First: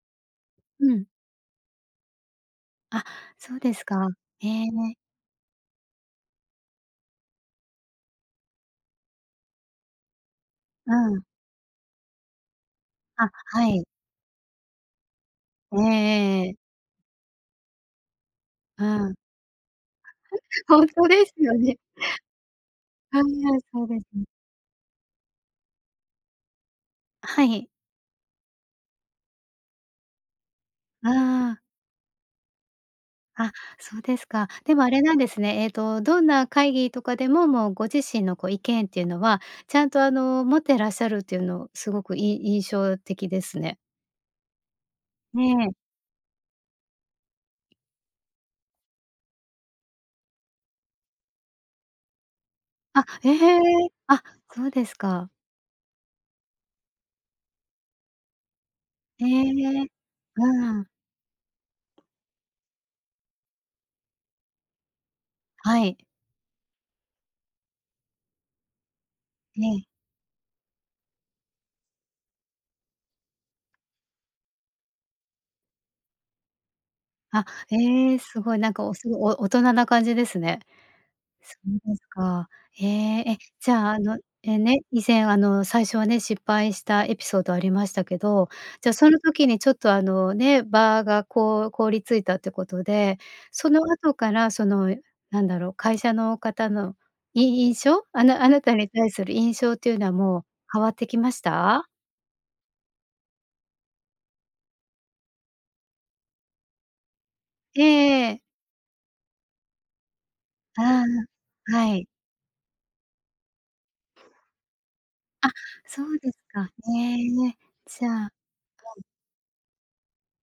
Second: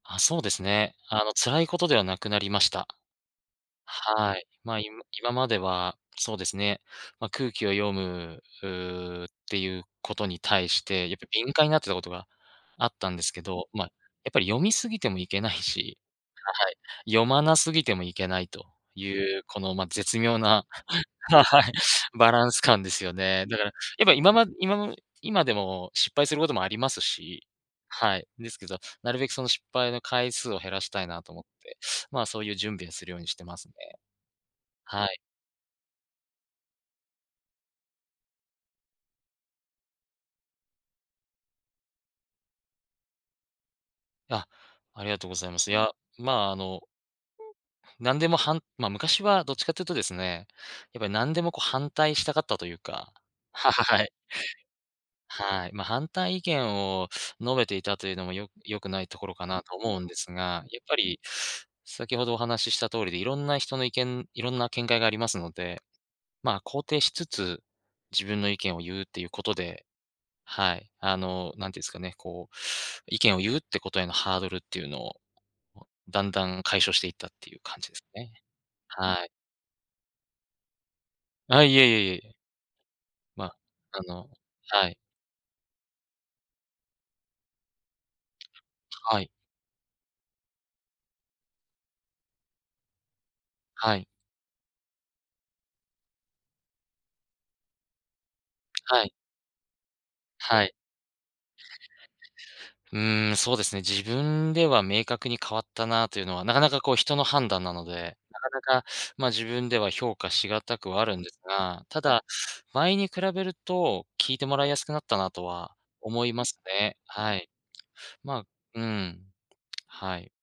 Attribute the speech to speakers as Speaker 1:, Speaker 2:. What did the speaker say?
Speaker 1: あ、そうです
Speaker 2: う
Speaker 1: ね。
Speaker 2: ん。
Speaker 1: あの、辛いことではなくなりました。
Speaker 2: あ、そうですか。
Speaker 1: はい。
Speaker 2: へ
Speaker 1: まあ、い
Speaker 2: え。
Speaker 1: む今までは、そうですね、ま、空気を読むうう、っていうことに対し
Speaker 2: う
Speaker 1: て、やっ
Speaker 2: ん。
Speaker 1: ぱ敏感になってたことがあったんです
Speaker 2: あ、
Speaker 1: けど。
Speaker 2: はい。
Speaker 1: ま、やっぱり読み過ぎてもいけない
Speaker 2: ええ
Speaker 1: し
Speaker 2: ええええ。
Speaker 1: ははい。読まなすぎてもいけないと、
Speaker 2: う
Speaker 1: い
Speaker 2: ん。
Speaker 1: うこの、ま、絶妙な
Speaker 2: ほんとです
Speaker 1: は
Speaker 2: よ
Speaker 1: はい。
Speaker 2: ね。
Speaker 1: バランス感ですよ
Speaker 2: はい、い
Speaker 1: ね。
Speaker 2: や、
Speaker 1: だから、
Speaker 2: そうで
Speaker 1: や
Speaker 2: す
Speaker 1: っぱ
Speaker 2: ね。
Speaker 1: 今ま今の今でも失敗することもあります
Speaker 2: あ、は
Speaker 1: し。
Speaker 2: い。
Speaker 1: はい、ですけど、なるべくその失敗の回数を、減らしたい
Speaker 2: あ
Speaker 1: なと思っ
Speaker 2: あ。
Speaker 1: て、まあ、そういう準備をするようにして
Speaker 2: あ、
Speaker 1: ますね。
Speaker 2: そうですか。でもあれ
Speaker 1: は
Speaker 2: なん
Speaker 1: い。
Speaker 2: ですね。ええと、どんな会議とかでも、もうご自身のこう意見っていうのは、ちゃんとあの持ってらっしゃるというのを、すごくい印象的ですね。
Speaker 1: あ、ありがとうご
Speaker 2: え
Speaker 1: ざいま
Speaker 2: え。
Speaker 1: す。いや、まあ、あの、うん。なんでもはん、まあ、昔はどっちかというとですね、やっぱり何でもこう、反対したかったという
Speaker 2: あ、
Speaker 1: か
Speaker 2: ええ。
Speaker 1: はい。
Speaker 2: あ、そうですか。
Speaker 1: はい。ま、反対意見を述べていたというのも、よ良くないと
Speaker 2: へ
Speaker 1: ころかなと
Speaker 2: え。
Speaker 1: 思うんですが。
Speaker 2: う
Speaker 1: やっ
Speaker 2: ん。
Speaker 1: ぱり、先ほどお話しした通りで、いろんな人の意見、いろんな見解がありますので、
Speaker 2: はい。
Speaker 1: まあ、肯定しつつ、自分の意見を言うっていうこと
Speaker 2: ええ。
Speaker 1: で、はい、あの、なんて言うすかね。こう、意見を言うってことへのハードルっていうのをを、だんだん解消していったっ
Speaker 2: あ、
Speaker 1: ていう感じです
Speaker 2: ええ、
Speaker 1: ね。
Speaker 2: すごい。なんか、おす
Speaker 1: はい。
Speaker 2: お大人な感じですね。そ
Speaker 1: あ、い
Speaker 2: う
Speaker 1: えい
Speaker 2: です
Speaker 1: えいえいえ。
Speaker 2: か。へえ、え、
Speaker 1: まあ、
Speaker 2: じゃああ
Speaker 1: あ
Speaker 2: の、
Speaker 1: の、
Speaker 2: え、ね、
Speaker 1: はい。
Speaker 2: 以前あの最初はね、失敗したエピソード、ありましたけど。じゃそ
Speaker 1: は
Speaker 2: の
Speaker 1: い。
Speaker 2: 時に、ちょっとあのね、場がこう凍りついたってことで、その
Speaker 1: はい。
Speaker 2: 後からその、なんだろう、会社の方の、い印象？あなあなたに
Speaker 1: は
Speaker 2: 対
Speaker 1: い。
Speaker 2: する印象っていうのは、もう
Speaker 1: はい。
Speaker 2: 変わってきました？
Speaker 1: うん、そうですね。自分では、明確に変わったなというのは、なかなかこう、人の判断な
Speaker 2: ええ
Speaker 1: の
Speaker 2: え
Speaker 1: で、
Speaker 2: ええ
Speaker 1: な
Speaker 2: え。
Speaker 1: かなか、まあ、自分では評価しがたくは
Speaker 2: あ
Speaker 1: あるんです
Speaker 2: あ、
Speaker 1: が。
Speaker 2: は
Speaker 1: た
Speaker 2: い。
Speaker 1: だ、前に比べると、聞いてもらいやすくなったな、と
Speaker 2: あ、
Speaker 1: は
Speaker 2: そう
Speaker 1: 思
Speaker 2: で
Speaker 1: い
Speaker 2: す
Speaker 1: ます
Speaker 2: か。
Speaker 1: ね。
Speaker 2: え
Speaker 1: はい。
Speaker 2: え。じゃあく
Speaker 1: まあ、う
Speaker 2: おん。
Speaker 1: ん、はい。